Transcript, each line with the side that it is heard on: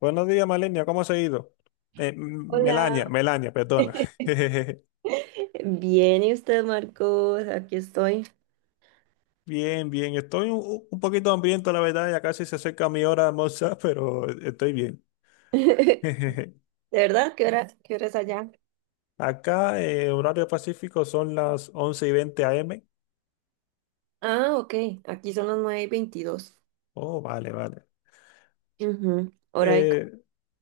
left: Buenos días, Malenia, ¿cómo has ido? Eh, M-
right: Hola.
left: Melania, Melania, perdona.
right: Bien, ¿y usted, Marcos? Aquí estoy.
left: Bien, bien, estoy un poquito hambriento, la verdad, ya casi se acerca mi hora de almorzar, pero estoy bien.
right: ¿De verdad? Qué hora es allá?
left: Acá, horario pacífico, son las once y 20 AM.
right: Ah, ok. Aquí son las 9 y 22.
left: Oh, vale, vale.
right: Ujú.
left: Eh,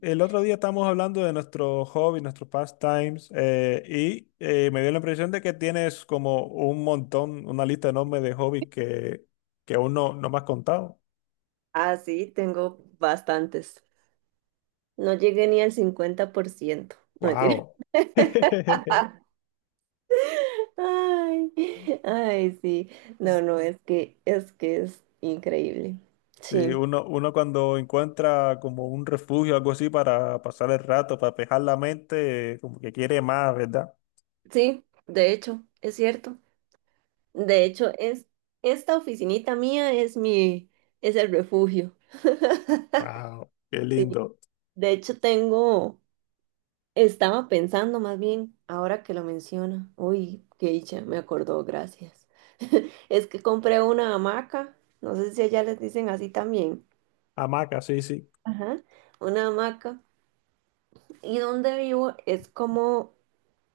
left: el otro día estábamos hablando de nuestro hobby, nuestros pastimes, y me dio la impresión de que tienes como un montón, una lista enorme de hobbies que aún no me has contado.
right: Ah, sí, tengo bastantes. No llegué ni al 50%. No, mentira.
left: Wow.
right: Ay, ay, sí. No, es que es que es increíble.
left: Sí,
right: Sí,
left: uno cuando encuentra como un refugio, algo así para pasar el rato, para despejar la mente, como que quiere más, ¿verdad?
right: sí, de hecho, es cierto. De hecho, es esta oficinita mía es el refugio.
left: Wow, qué
right: Sí.
left: lindo.
right: De hecho, estaba pensando más bien, ahora que lo menciona, uy, qué dicha, me acordó, gracias. Es que compré una hamaca, no sé si allá les dicen así también.
left: Hamaca, sí, sí.
right: Ajá, una hamaca, y donde vivo es como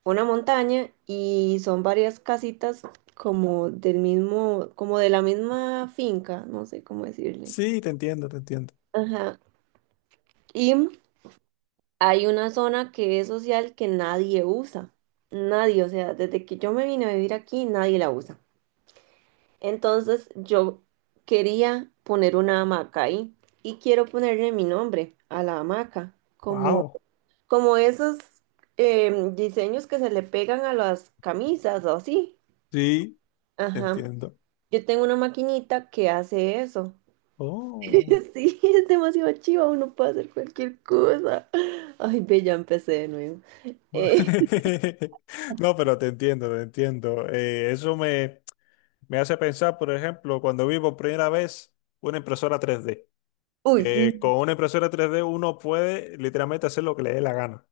right: una montaña y son varias casitas como del mismo, como de la misma finca, no sé cómo decirle.
left: Sí, te entiendo, te entiendo.
right: Ajá, y hay una zona que es social que nadie usa. Nadie, o sea, desde que yo me vine a vivir aquí, nadie la usa. Entonces yo quería poner una hamaca ahí y quiero ponerle mi nombre a la hamaca, como,
left: Wow,
right: como esos diseños que se le pegan a las camisas o así.
left: sí, te
right: Ajá.
left: entiendo.
right: Yo tengo una maquinita que hace eso.
left: Oh.
right: Sí, es demasiado chiva, uno puede hacer cualquier cosa. Ay, ve, ya empecé de nuevo.
left: bu-
right: Eh,
left: No, pero te entiendo, te entiendo. Eso me hace pensar, por ejemplo, cuando vi por primera vez una impresora 3D
right: uy, sí.
left: que con una impresora 3D uno puede literalmente hacer lo que le dé la gana.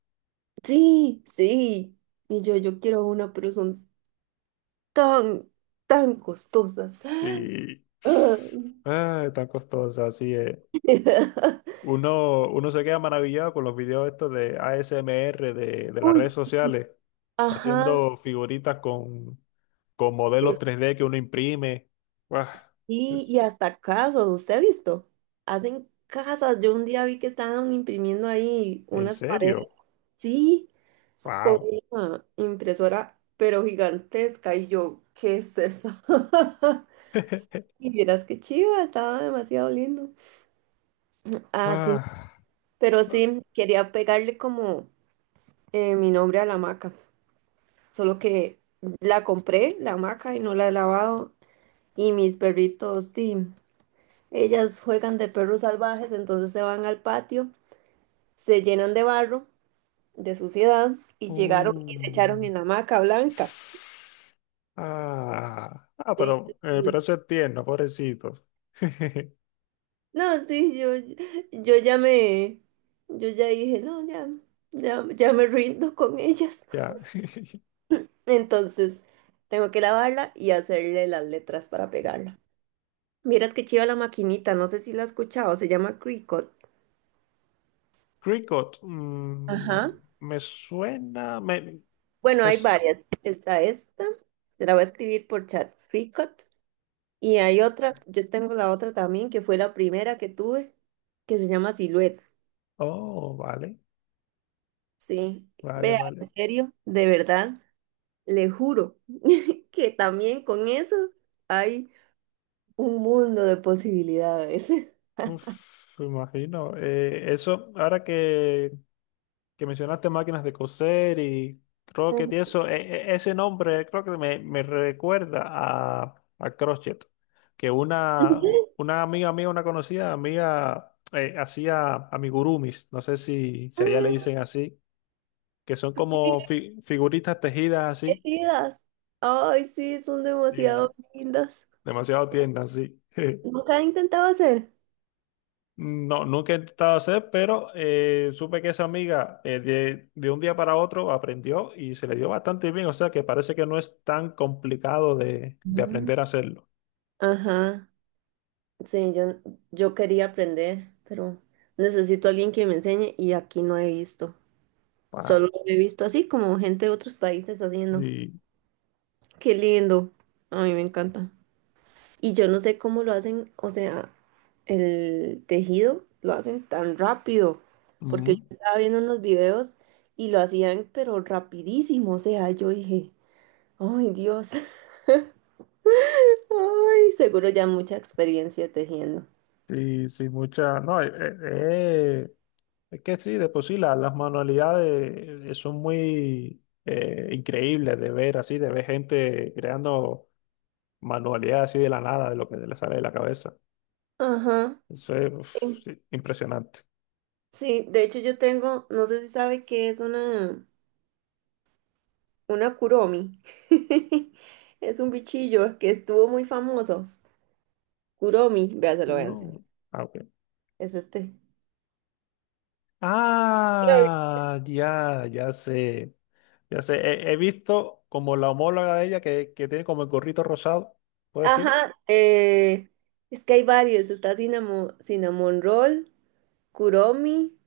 right: Sí, sí. Y yo quiero una, pero son tan, tan costosas.
left: Sí.
right: Ah.
left: Ah, tan costosa, así es. Uno se queda maravillado con los videos estos de ASMR de las
right: Uy,
left: redes sociales,
right: ajá,
left: haciendo figuritas con modelos 3D que uno imprime. Guau,
right: sí,
left: es-
right: y hasta casas, ¿usted ha visto? Hacen casas, yo un día vi que estaban imprimiendo ahí
left: ¿En
right: unas paredes,
left: serio?
right: sí, con
left: ¡Wow!
right: una impresora, pero gigantesca, y yo, ¿qué es eso? Y vieras qué chiva, estaba demasiado lindo. Ah, sí,
left: Ah.
right: pero sí, quería pegarle como mi nombre a la maca. Solo que la compré, la hamaca, y no la he lavado. Y mis perritos, di, ellas juegan de perros salvajes, entonces se van al patio, se llenan de barro, de suciedad, y llegaron y se echaron
left: Uh.
right: en la hamaca blanca.
left: Ah, ah,
right: Sí,
left: pero, eh,
right: entonces,
left: pero eso es tierno, pobrecito.
right: no, sí, yo ya me, yo ya dije, no, ya, ya, ya me rindo con ellas.
left: Ya.
right: Entonces, tengo que lavarla y hacerle las letras para pegarla. Miras que chiva la maquinita, no sé si la has escuchado, se llama Cricut.
left: Cricket,
right: Ajá.
left: me suena.
right: Bueno, hay
left: S-
right: varias. Está esta, se la voy a escribir por chat Freecot. Y hay otra, yo tengo la otra también, que fue la primera que tuve, que se llama Silhouette.
left: oh, vale,
right: Sí,
left: vale,
right: vea,
left: vale.
right: en serio, de verdad, le juro que también con eso hay un mundo de posibilidades.
left: Uf, me imagino. Eso, ahora que mencionaste máquinas de coser y croquet y
right: Ujú.
left: eso, ese nombre creo que me recuerda a crochet, que una amiga mía, una conocida amiga, hacía amigurumis, no sé si allá le
right: Mm,
left: dicen así, que son
right: sí,
left: como figuritas tejidas así
right: elegidas. Ay, sí, son
left: y
right: demasiado lindas.
left: demasiado tiernas, sí.
right: ¿Nunca he intentado hacer?
left: No, nunca he intentado hacer, pero supe que esa amiga de un día para otro aprendió y se le dio bastante bien, o sea que parece que no es tan complicado de
right: Mm.
left: aprender a hacerlo.
right: Ajá. Sí, yo quería aprender, pero necesito a alguien que me enseñe y aquí no he visto. Solo
left: Pa-
right: he visto así como gente de otros países haciendo.
left: sí,
right: Qué lindo. A mí me encanta. Y yo no sé cómo lo hacen, o sea, el tejido lo hacen tan rápido, porque yo
left: ujú,
right: estaba viendo unos videos y lo hacían pero rapidísimo, o sea, yo dije, ay Dios, ay, seguro ya mucha experiencia tejiendo.
left: sí, sí, mucha, no, eh, es que sí, de por sí las manualidades son muy increíbles de ver así, de ver gente creando manualidades así de la nada, de lo que le sale de la cabeza.
right: Ajá.
left: Eso es uf,
right: em,
left: sí, impresionante.
right: Sí, de hecho yo tengo, no sé si sabe que es una Kuromi. Es un bichillo que estuvo muy famoso. Kuromi, vea, se lo voy a
left: Puro.
right: enseñar.
left: Ah, ok.
right: Es este. Ay.
left: Ah, ya, ya sé. Ya sé. He visto como la homóloga de ella que tiene como el gorrito rosado. ¿Puede ser?
right: Ajá, es que hay varios. Está cinnamon, cinnamon roll, Kuromi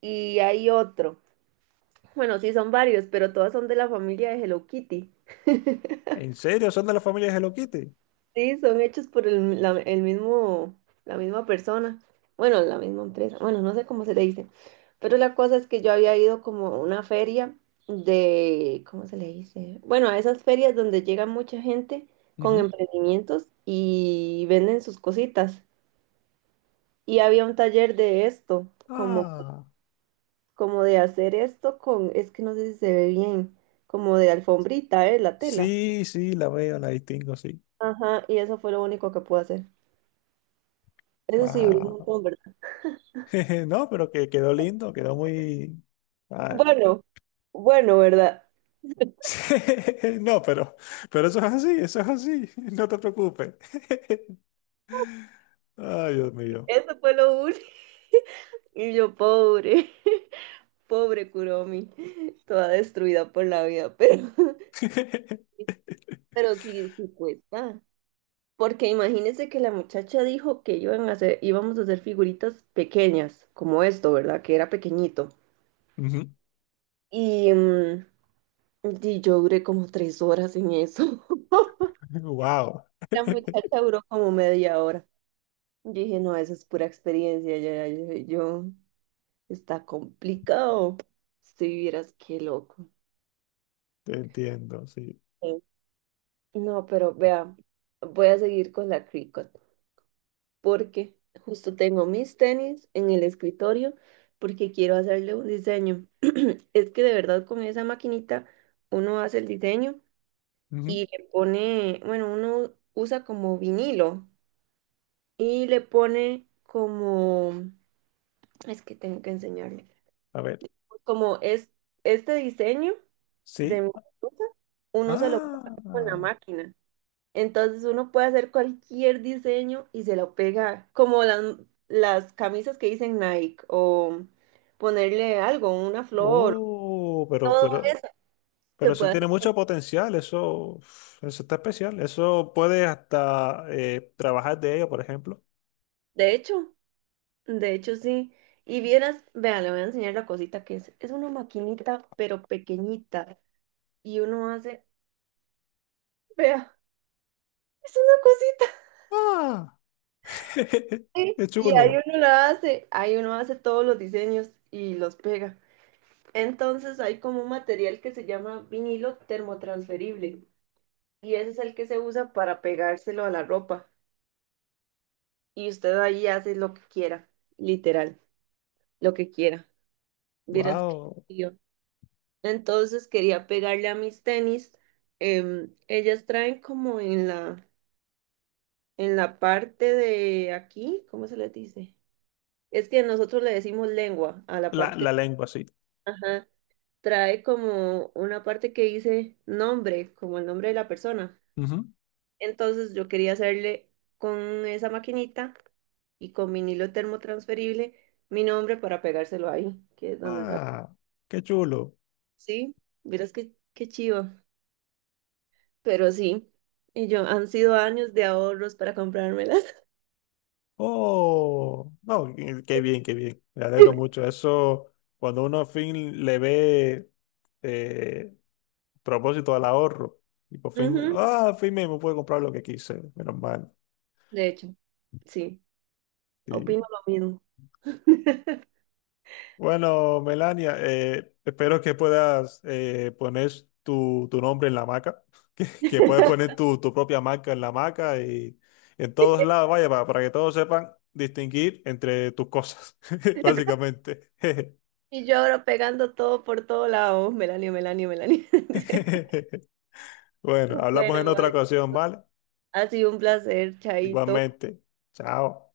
right: y hay otro. Bueno, sí, son varios, pero todas son de la familia de Hello Kitty.
left: ¿En serio? ¿Son de la familia de Hello Kitty?
right: Sí, son hechos por el mismo, la misma persona. Bueno, la misma empresa. Bueno, no sé cómo se le dice. Pero la cosa es que yo había ido como a una feria de, ¿cómo se le dice? Bueno, a esas ferias donde llega mucha gente con
left: Ujú.
right: emprendimientos y venden sus cositas. Y había un taller de esto, como,
left: Ah,
right: como de hacer esto con, es que no sé si se ve bien, como de alfombrita, ¿eh? La tela.
left: sí, sí, la veo, la distingo, sí.
right: Ajá, y eso fue lo único que pude hacer. Eso sí, duró un
left: Wow.
right: montón, ¿verdad?
left: No, pero que quedó lindo, quedó muy. Ah.
right: Bueno, bueno, ¿verdad?
left: No, pero eso es así, eso es así. No te preocupes. Ay, Dios mío.
right: Eso fue lo único. Y yo, pobre, pobre Kuromi, toda destruida por la vida, pero, pero sí, sí cuesta. Porque imagínense que la muchacha dijo que iban a hacer, íbamos a hacer figuritas pequeñas, como esto, ¿verdad? Que era pequeñito.
left: Ujú.
right: Y y yo duré como 3 horas en eso.
left: Wow,
right: La muchacha duró como media hora. Yo dije, no, eso es pura experiencia, ya, ya, ya, yo. Está complicado. Si vieras qué loco.
left: te entiendo, sí.
right: Sí. No, pero vea, voy a seguir con la Cricut porque justo tengo mis tenis en el escritorio porque quiero hacerle un diseño. Es que de verdad con esa maquinita uno hace el diseño
left: Ujú.
right: y le pone, bueno, uno usa como vinilo y le pone como, es que tengo que enseñarle,
left: A ver,
right: como es este diseño de
left: sí.
right: mi blusa, uno se lo pega con la
left: Ah,
right: máquina. Entonces uno puede hacer cualquier diseño y se lo pega, como las camisas que dicen Nike, o ponerle algo, una flor,
left: oh, pero,
right: todo
left: pero,
right: eso se
left: pero eso
right: puede
left: tiene
right: hacer.
left: mucho potencial, eso, uf, eso está especial, eso puedes hasta trabajar de ello, por ejemplo.
right: De hecho, de hecho sí. Y vieras, vea, le voy a enseñar la cosita que es. Es una maquinita, pero pequeñita. Y uno hace, vea, es una cosita.
left: Ah,
right: Sí,
left: qué
right: y ahí
left: chulo.
right: uno la hace, ahí uno hace todos los diseños y los pega. Entonces hay como un material que se llama vinilo termotransferible y ese es el que se usa para pegárselo a la ropa y usted ahí hace lo que quiera, literal, lo que quiera. Vieras que
left: Wow,
right: yo, entonces quería pegarle a mis tenis. Ellas traen como en la parte de aquí, ¿cómo se le dice? Es que nosotros le decimos lengua a la
left: la
right: parte,
left: lengua, sí.
right: ajá, trae como una parte que dice nombre, como el nombre de la persona.
left: Ujú.
right: Entonces yo quería hacerle con esa maquinita y con vinilo termotransferible mi nombre para pegárselo ahí, que es donde sale.
left: Ah, qué chulo.
right: Sí, verás qué chivo, pero sí. Y yo, han sido años de ahorros para comprármelas.
left: Oh, no, qué bien, qué bien. Me alegro mucho. Eso, cuando uno al fin le ve eh, propósito al ahorro, y por fin,
right: Ujú,
left: ah, al fin me pude comprar lo que quise, menos mal.
right: de hecho, sí,
left: Y,
right: opino lo mismo.
left: bueno, Melania, espero que puedas poner tu nombre en la marca, que puedas poner tu propia marca en la marca y en todos lados, vaya, para que todos sepan distinguir entre tus cosas, básicamente.
right: Y yo ahora pegando todo por todo lado. Melanie, Melanie, Melanie.
left: Bueno,
right: Bueno,
left: hablamos en otra
right: Mike,
left: ocasión, ¿vale?
right: ha sido un placer, Chaito.
left: Igualmente. Chao.